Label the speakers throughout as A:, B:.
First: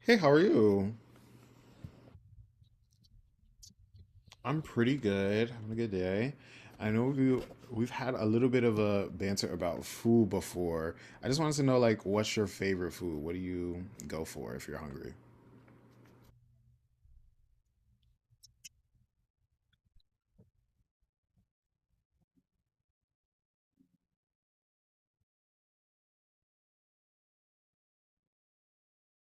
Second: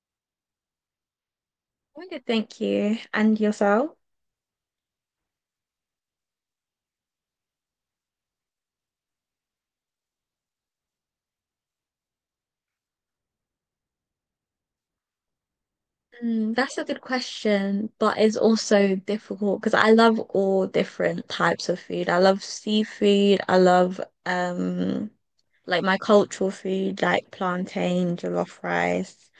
A: Hey, how are you?
B: I'm good, thank you. And yourself?
A: I'm pretty good. Having a good day. I know we've had a little bit of a banter about food before. I just wanted to know like what's your favorite food? What do you go for if you're hungry?
B: Mm, that's a good question, but it's also difficult because I love all different types of food. I love seafood. I love um like my cultural food, like plantain, jollof rice.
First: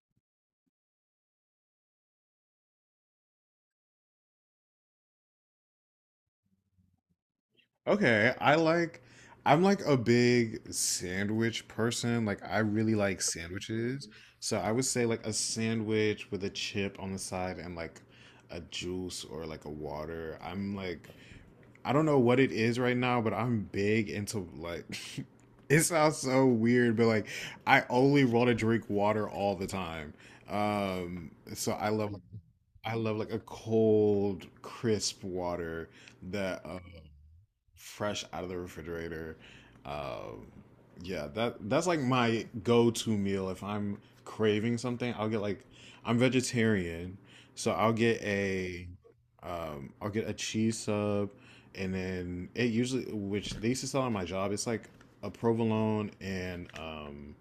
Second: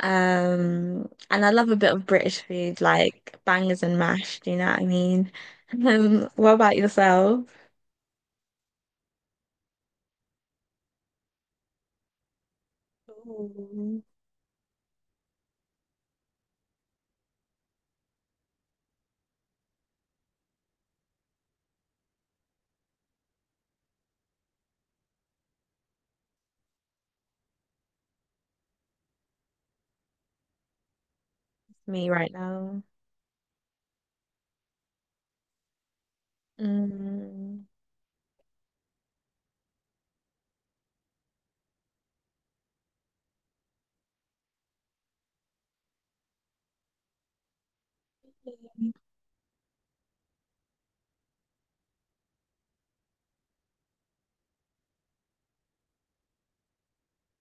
B: And I love a bit of British food, like bangers and mash. Do you know what I mean? What about yourself?
A: Okay, I'm like a big sandwich person. Like I really like
B: Ooh,
A: sandwiches. So I would say like a sandwich with a chip on the side and like a juice or like a water. I'm like I don't know what it is right now, but I'm big into like it sounds so weird, but like I only want to drink water all the time. So I
B: me
A: love
B: right now.
A: I love like a cold, crisp water that
B: Mm.
A: fresh out of the refrigerator. Um, yeah, that's like my go-to meal if I'm craving something. I'm vegetarian, so I'll get a cheese sub, and then it usually which they used to sell on my job, it's like a provolone and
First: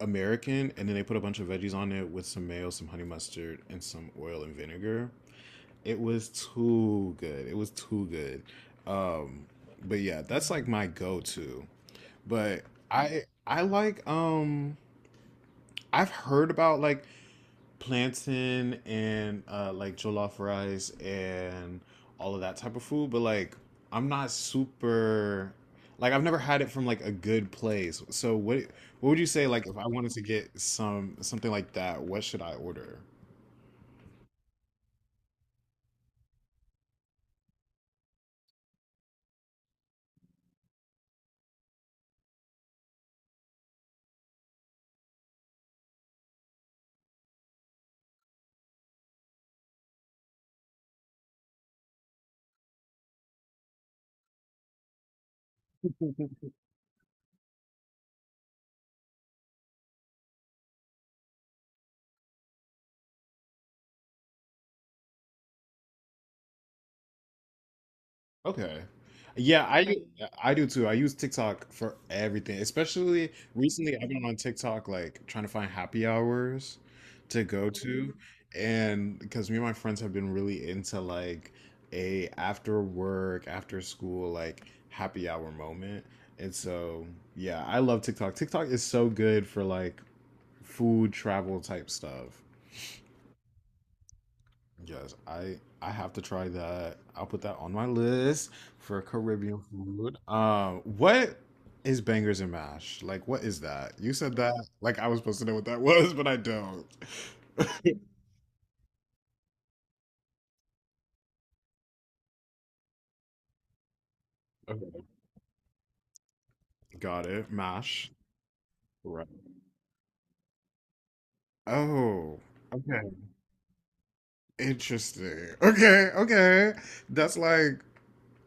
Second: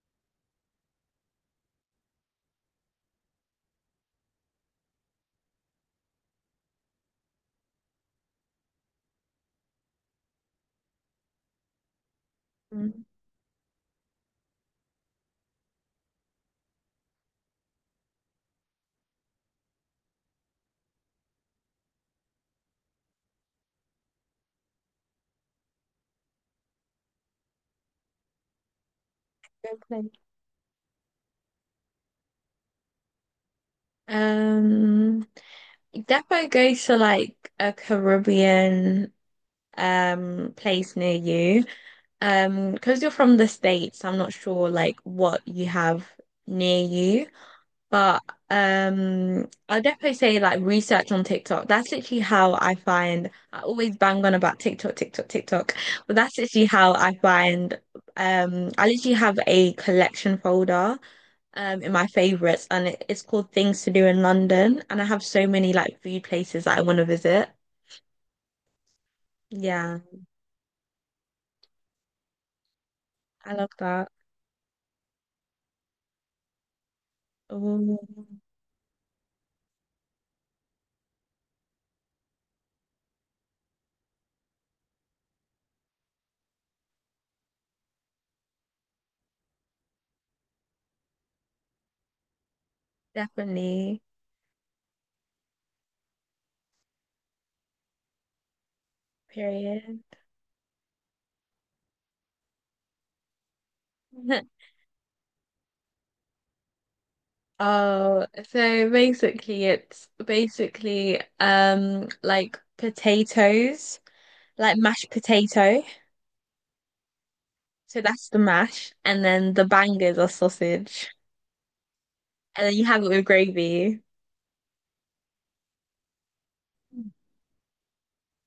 A: American, and then they put a bunch of veggies on it with some mayo, some honey mustard, and some oil and vinegar. It was too good. It was too good. Um, but yeah, that's like my go-to. But
B: Mm.
A: I I like um I've heard about like plantain and like jollof rice and all of that type of food, but like I'm not super like I've never had it from like a good place. So what would you say like if
B: Don't
A: I
B: play.
A: wanted to get something like that, what should I order?
B: Um, Definitely go to like a Caribbean place near you. Because you're from the States, I'm not sure like what you have near you. But I'll definitely say like research on TikTok. That's literally how I find I always bang on about TikTok, TikTok, TikTok. But that's literally how I find I literally have a collection folder in my favorites and it's called Things to Do in London, and I have so many like food places that I want to visit.
A: Okay. Yeah, I
B: Yeah,
A: Like, I do too. I use TikTok for everything. Especially
B: I love
A: recently, I've
B: that.
A: been on TikTok like trying to find happy hours to go
B: Oh,
A: to, and because me and my friends have been really into like a after work, after school like happy hour moment. And so, yeah, I love TikTok. TikTok is so good for like food travel type stuff.
B: definitely.
A: Yes, I have to try that. I'll put that on my list for Caribbean
B: Period.
A: food. What is bangers and mash? Like, what is that? You said that like I was supposed to know what that was, but I don't.
B: Oh, so basically it's basically like potatoes, like
A: Okay.
B: mashed potato.
A: Got it.
B: So
A: Mash.
B: that's the mash, and
A: Right.
B: then the bangers are sausage.
A: Oh,
B: And then you have it
A: okay.
B: with gravy.
A: Interesting. Okay, okay. That's like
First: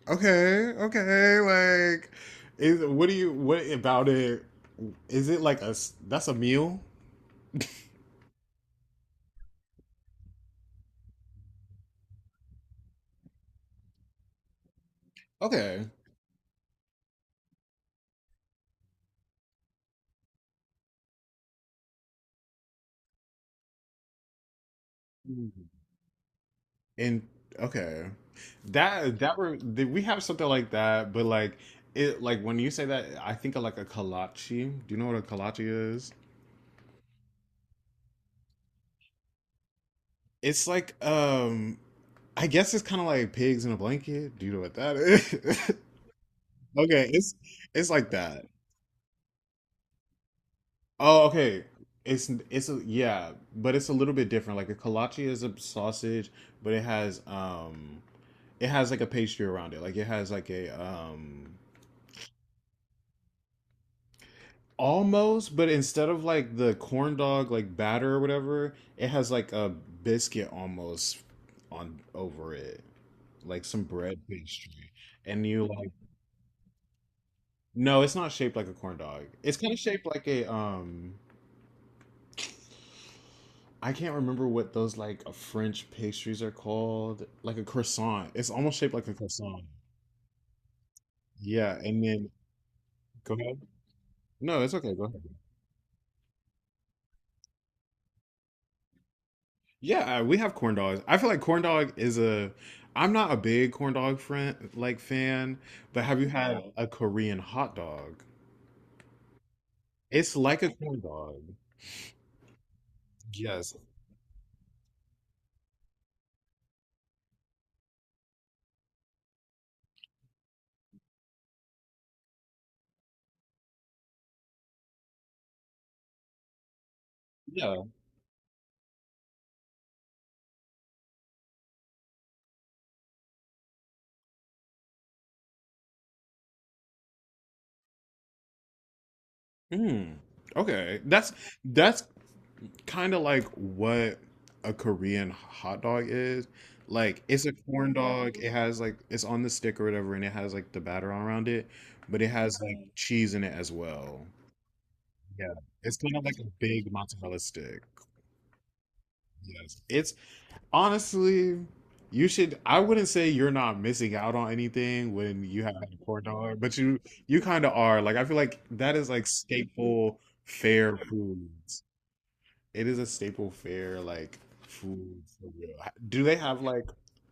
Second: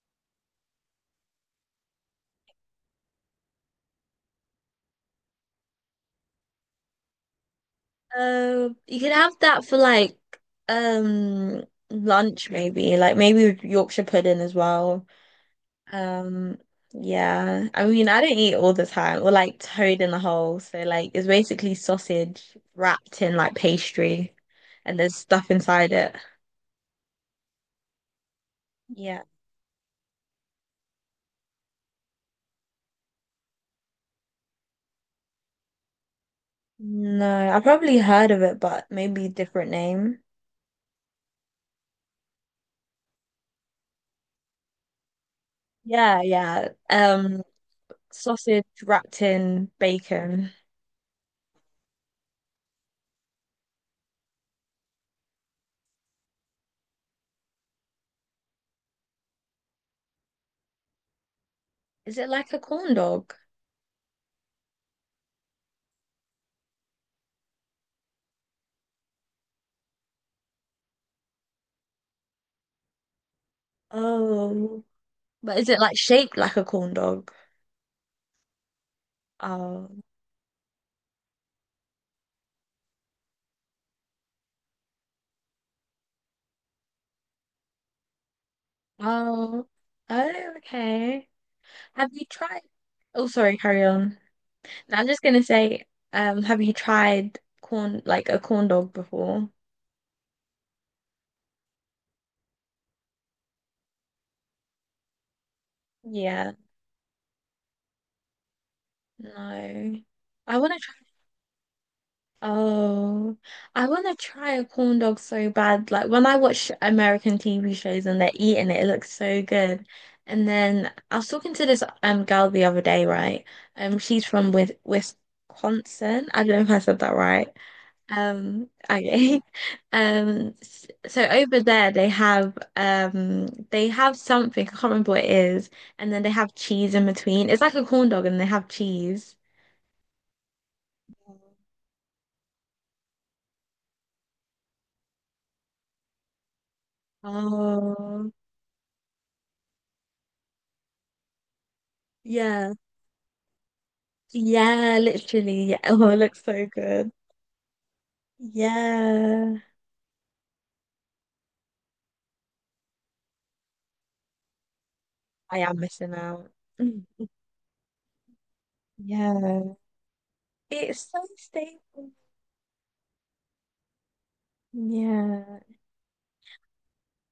A: okay, okay. Like, is what do you what about it? Is it like that's a meal?
B: You could have that for like um lunch maybe, like maybe with Yorkshire pudding as well.
A: Okay.
B: Um, yeah. I mean, I don't eat all the time, or like toad in the hole. So like it's basically sausage wrapped in like pastry, and there's stuff inside it.
A: And okay, that
B: Yeah.
A: that were did we have something like that? But like it, like when you say that, I think of like a kolache. Do you know what a kolache is?
B: No, I probably heard of it, but maybe different name.
A: It's like I guess it's kind of like pigs in a blanket. Do you know what that is?
B: Yeah, yeah.
A: Okay, it's it's like that.
B: Sausage wrapped in bacon.
A: Oh, okay. Yeah, but it's a little bit different. Like a kolache is a sausage, but it has like a pastry around it. Like it has like a
B: Is it like a corn dog?
A: almost, but instead of like the corn dog like batter or whatever, it has like a biscuit almost on over it, like some bread
B: Oh.
A: pastry, and
B: But
A: you
B: is it
A: like
B: like shaped like a corn dog?
A: no, it's not shaped like a corn dog. It's kind of
B: Oh,
A: shaped like a. I can't remember what those like French pastries are called, like a croissant. It's almost shaped like a croissant.
B: oh, oh, okay.
A: Yeah, and
B: Have you
A: then
B: tried? Oh,
A: go
B: sorry,
A: ahead.
B: carry on.
A: No, it's okay.
B: No,
A: Go
B: I'm
A: ahead.
B: just gonna say, have you tried corn like a corn dog before?
A: Yeah, we have corn dogs. I feel like corn dog is a. I'm not a big corn dog friend like fan, but have you
B: Yeah,
A: had a Korean hot dog?
B: no.
A: It's
B: I
A: like a
B: want
A: corn
B: to.
A: dog.
B: Oh,
A: Yes.
B: I want to try a corn dog so bad. Like when I watch American TV shows and they're eating it, it looks so good. And then I was talking to this girl the other day, right? She's from with Wisconsin. I don't know if I said that right.
A: Yeah.
B: Okay. So over there they have something I can't remember what it is, and then they have cheese in between. It's like a corn dog, and they have cheese.
A: Mm. Okay. That's kind of like what a Korean hot dog is. Like it's a corn
B: Oh,
A: dog. It has like it's on the stick or whatever, and it has like the batter around it, but it has
B: yeah.
A: like cheese in it as well.
B: Yeah,
A: Yeah.
B: literally. Yeah.
A: It's
B: Oh,
A: kind
B: it
A: of like
B: looks
A: a
B: so
A: big
B: good.
A: mozzarella stick.
B: Yeah.
A: Yes. It's honestly, you should. I wouldn't say you're not missing out on anything when
B: I
A: you have
B: am
A: a
B: missing
A: four
B: out.
A: dollar, but you
B: Mm.
A: you kind of are. Like I feel like that is like
B: Yeah.
A: staple fair
B: It's so
A: foods.
B: stable.
A: It is a staple fair like food for
B: Yeah.
A: real. Do they have like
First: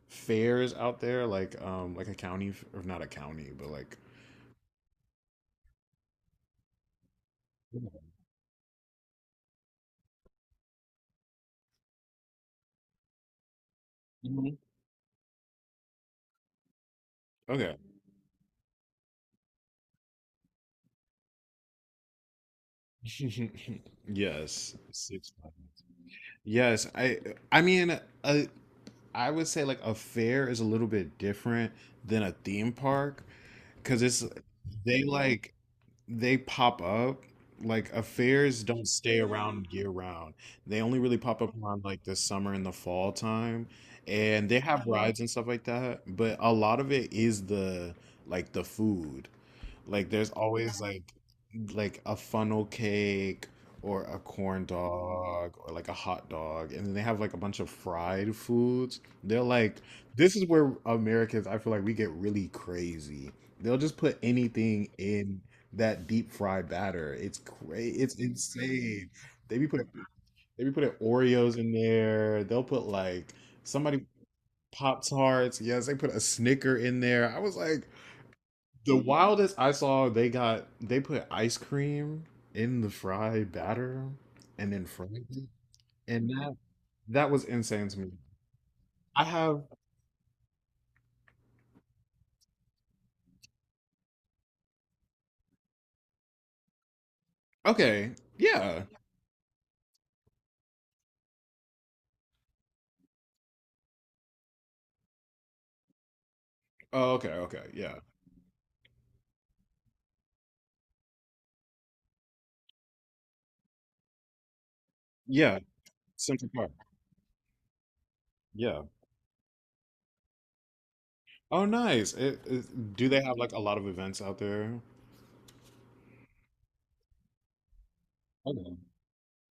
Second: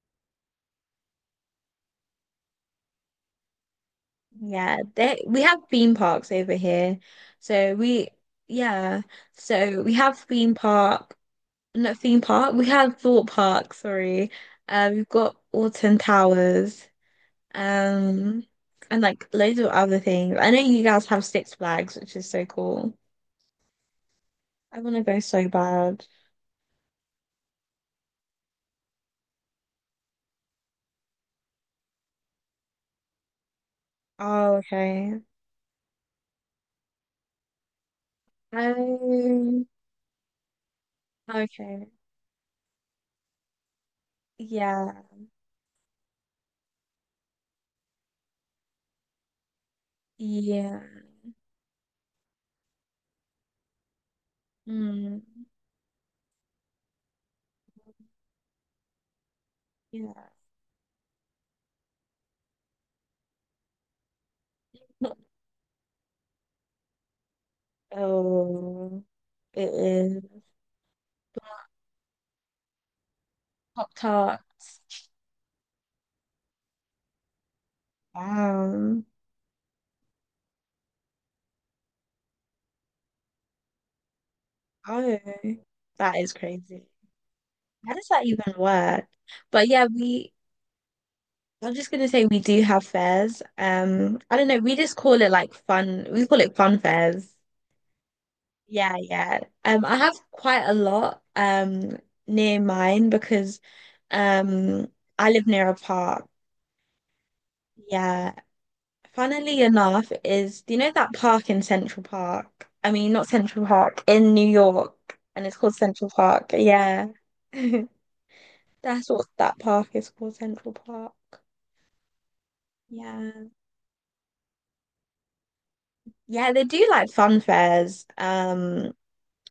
A: fairs out there? Like a county or not a county, but like
B: Yeah. We have theme parks over here. So we, yeah. So we have theme park, not theme park, we have thought park, sorry.
A: mhm.
B: We've got Alton Towers.
A: Okay.
B: Um, and like loads of other things. I know you guys have Six Flags, which is so cool.
A: Yes,
B: I want to go
A: six.
B: so bad.
A: Yes, I mean, I would say like a fair is a little bit different than a theme park because it's
B: Oh,
A: they
B: okay.
A: like they pop up like affairs don't stay
B: Um,
A: around year round. They only really pop up around
B: okay.
A: like the summer and the fall time, and they have
B: Yeah.
A: rides and stuff like that. But a lot of it is the food. Like there's always
B: Yeah.
A: like a funnel cake or a corn
B: Mm,
A: dog or like a hot dog, and then they have like a bunch of fried foods. They're like,
B: yeah.
A: this is where Americans, I feel like, we get really crazy. They'll just put anything in that deep fried batter. It's
B: Oh,
A: insane. they
B: it
A: be putting
B: is
A: they be putting Oreos in there. They'll put like
B: Pop
A: somebody
B: Tarts.
A: Pop Tarts. Yes, they put a Snicker in there. I was like, the
B: Wow.
A: wildest I saw, they put ice cream in the fry batter and then
B: Oh,
A: fried it.
B: that
A: And
B: is
A: that
B: crazy.
A: that was insane
B: How
A: to
B: does
A: me.
B: that even work?
A: I have
B: But yeah, I'm just gonna say we do have fairs. I don't know, we just call it like we call it fun fairs.
A: okay, yeah,
B: Yeah, yeah. I have quite a lot near mine because um I live near a park.
A: oh, okay, okay, yeah,
B: Yeah. Funnily enough, is do you know that park in Central Park? I mean, not Central Park, in New York, and it's
A: yeah,
B: called Central
A: Central
B: Park.
A: Park,
B: Yeah.
A: yeah.
B: That's what that park is called, Central Park.
A: Oh, nice. Do they
B: Yeah.
A: have like a lot of events out there?
B: Yeah, they do like fun fairs.
A: Okay.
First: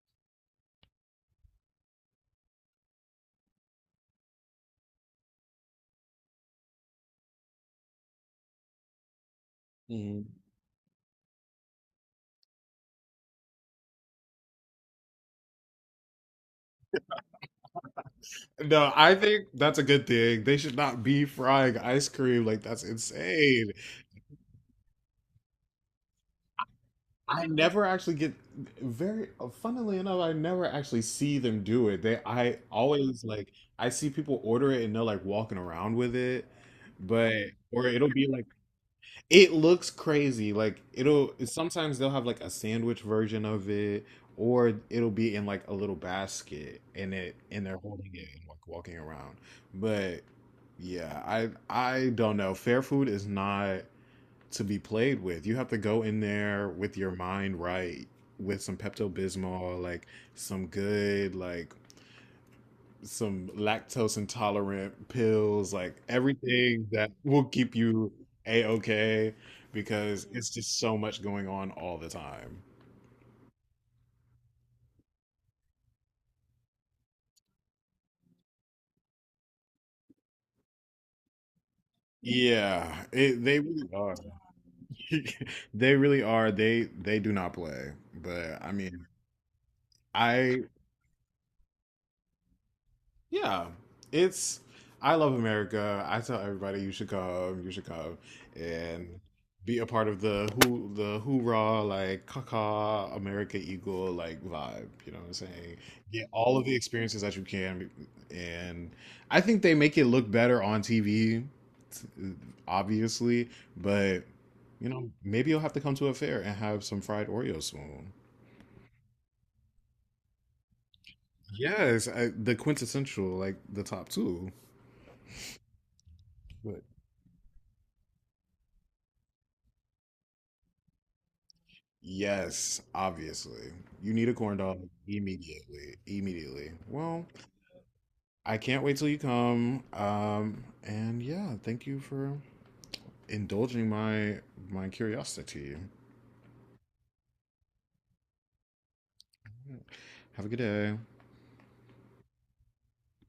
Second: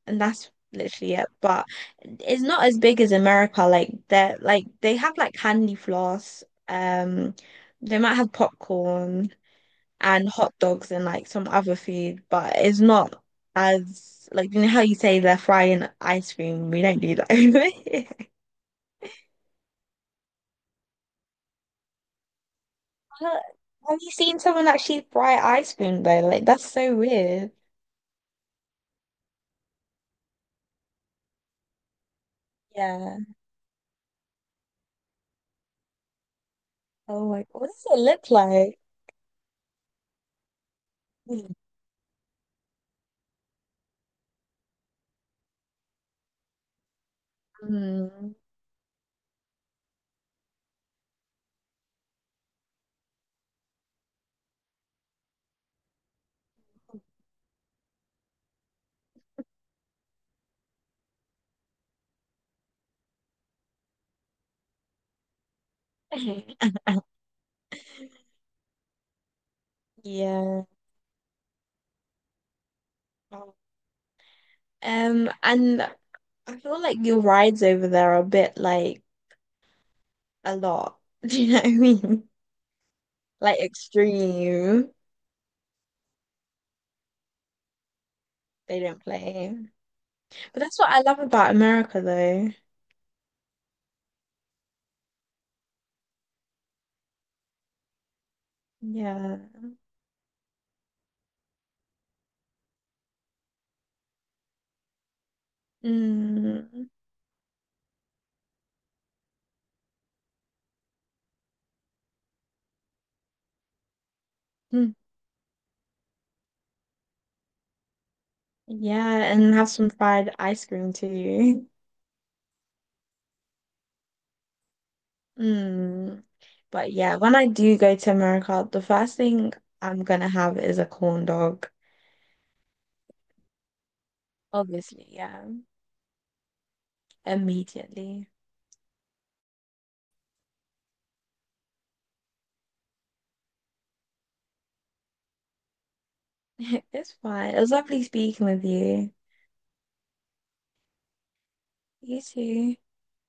B: And that's literally it. But it's not as big as America. Like they're like they have like candy floss. They might have popcorn
A: Mhm.
B: and hot dogs and like some other food, but it's not as like you know how you say they're frying ice cream. We don't do that over here.
A: No, I think that's a good thing. They should not be frying ice cream. Like that's
B: But
A: insane.
B: have you seen someone actually fry ice cream though? Like that's so
A: I
B: weird.
A: never actually get very funnily enough, I never actually see them do it. They I
B: Yeah.
A: always like I see people order it and they're like walking around with it.
B: Oh
A: But
B: my, what does
A: or
B: it
A: it'll be
B: look
A: like,
B: like?
A: it looks crazy. Like it'll sometimes they'll have like a sandwich version of it, or it'll be in like a little basket and it and they're holding it
B: Mm.
A: and like walking around. But yeah, I don't know. Fair food is not to be played with. You have to go in there with your mind right, with some Pepto Bismol, like some good, like some lactose intolerant pills, like everything that will keep you a okay because it's
B: Yeah.
A: just so much going on all the time.
B: And I feel like your rides over there are a bit like a lot. Do you know what I mean?
A: Yeah, they
B: Like
A: really are.
B: extreme.
A: They really are. They do not play. But I
B: They don't
A: mean,
B: play. But
A: I
B: that's what I love about America, though.
A: yeah, it's I love America. I tell everybody you should come and
B: Yeah.
A: be a part of the who the hoorah like caca America Eagle like vibe. You know what I'm saying? Get all of the
B: Mm.
A: experiences that you can, and I think they make it look better on TV, obviously. But you
B: Mm.
A: know, maybe you'll have to come to a fair and have some fried Oreos soon.
B: Yeah, and have some fried ice cream too.
A: Yes, the quintessential like the top two.
B: Mm. But yeah, when I do go to America, the first thing I'm gonna have is a corn dog.
A: Yes, obviously. You need a corn dog
B: Obviously, yeah.
A: immediately. Immediately. Well,
B: Immediately.
A: I can't wait till you come. And yeah, thank you for indulging my curiosity.
B: It's fine. It was lovely speaking with you.
A: Have a good day.
B: Easy.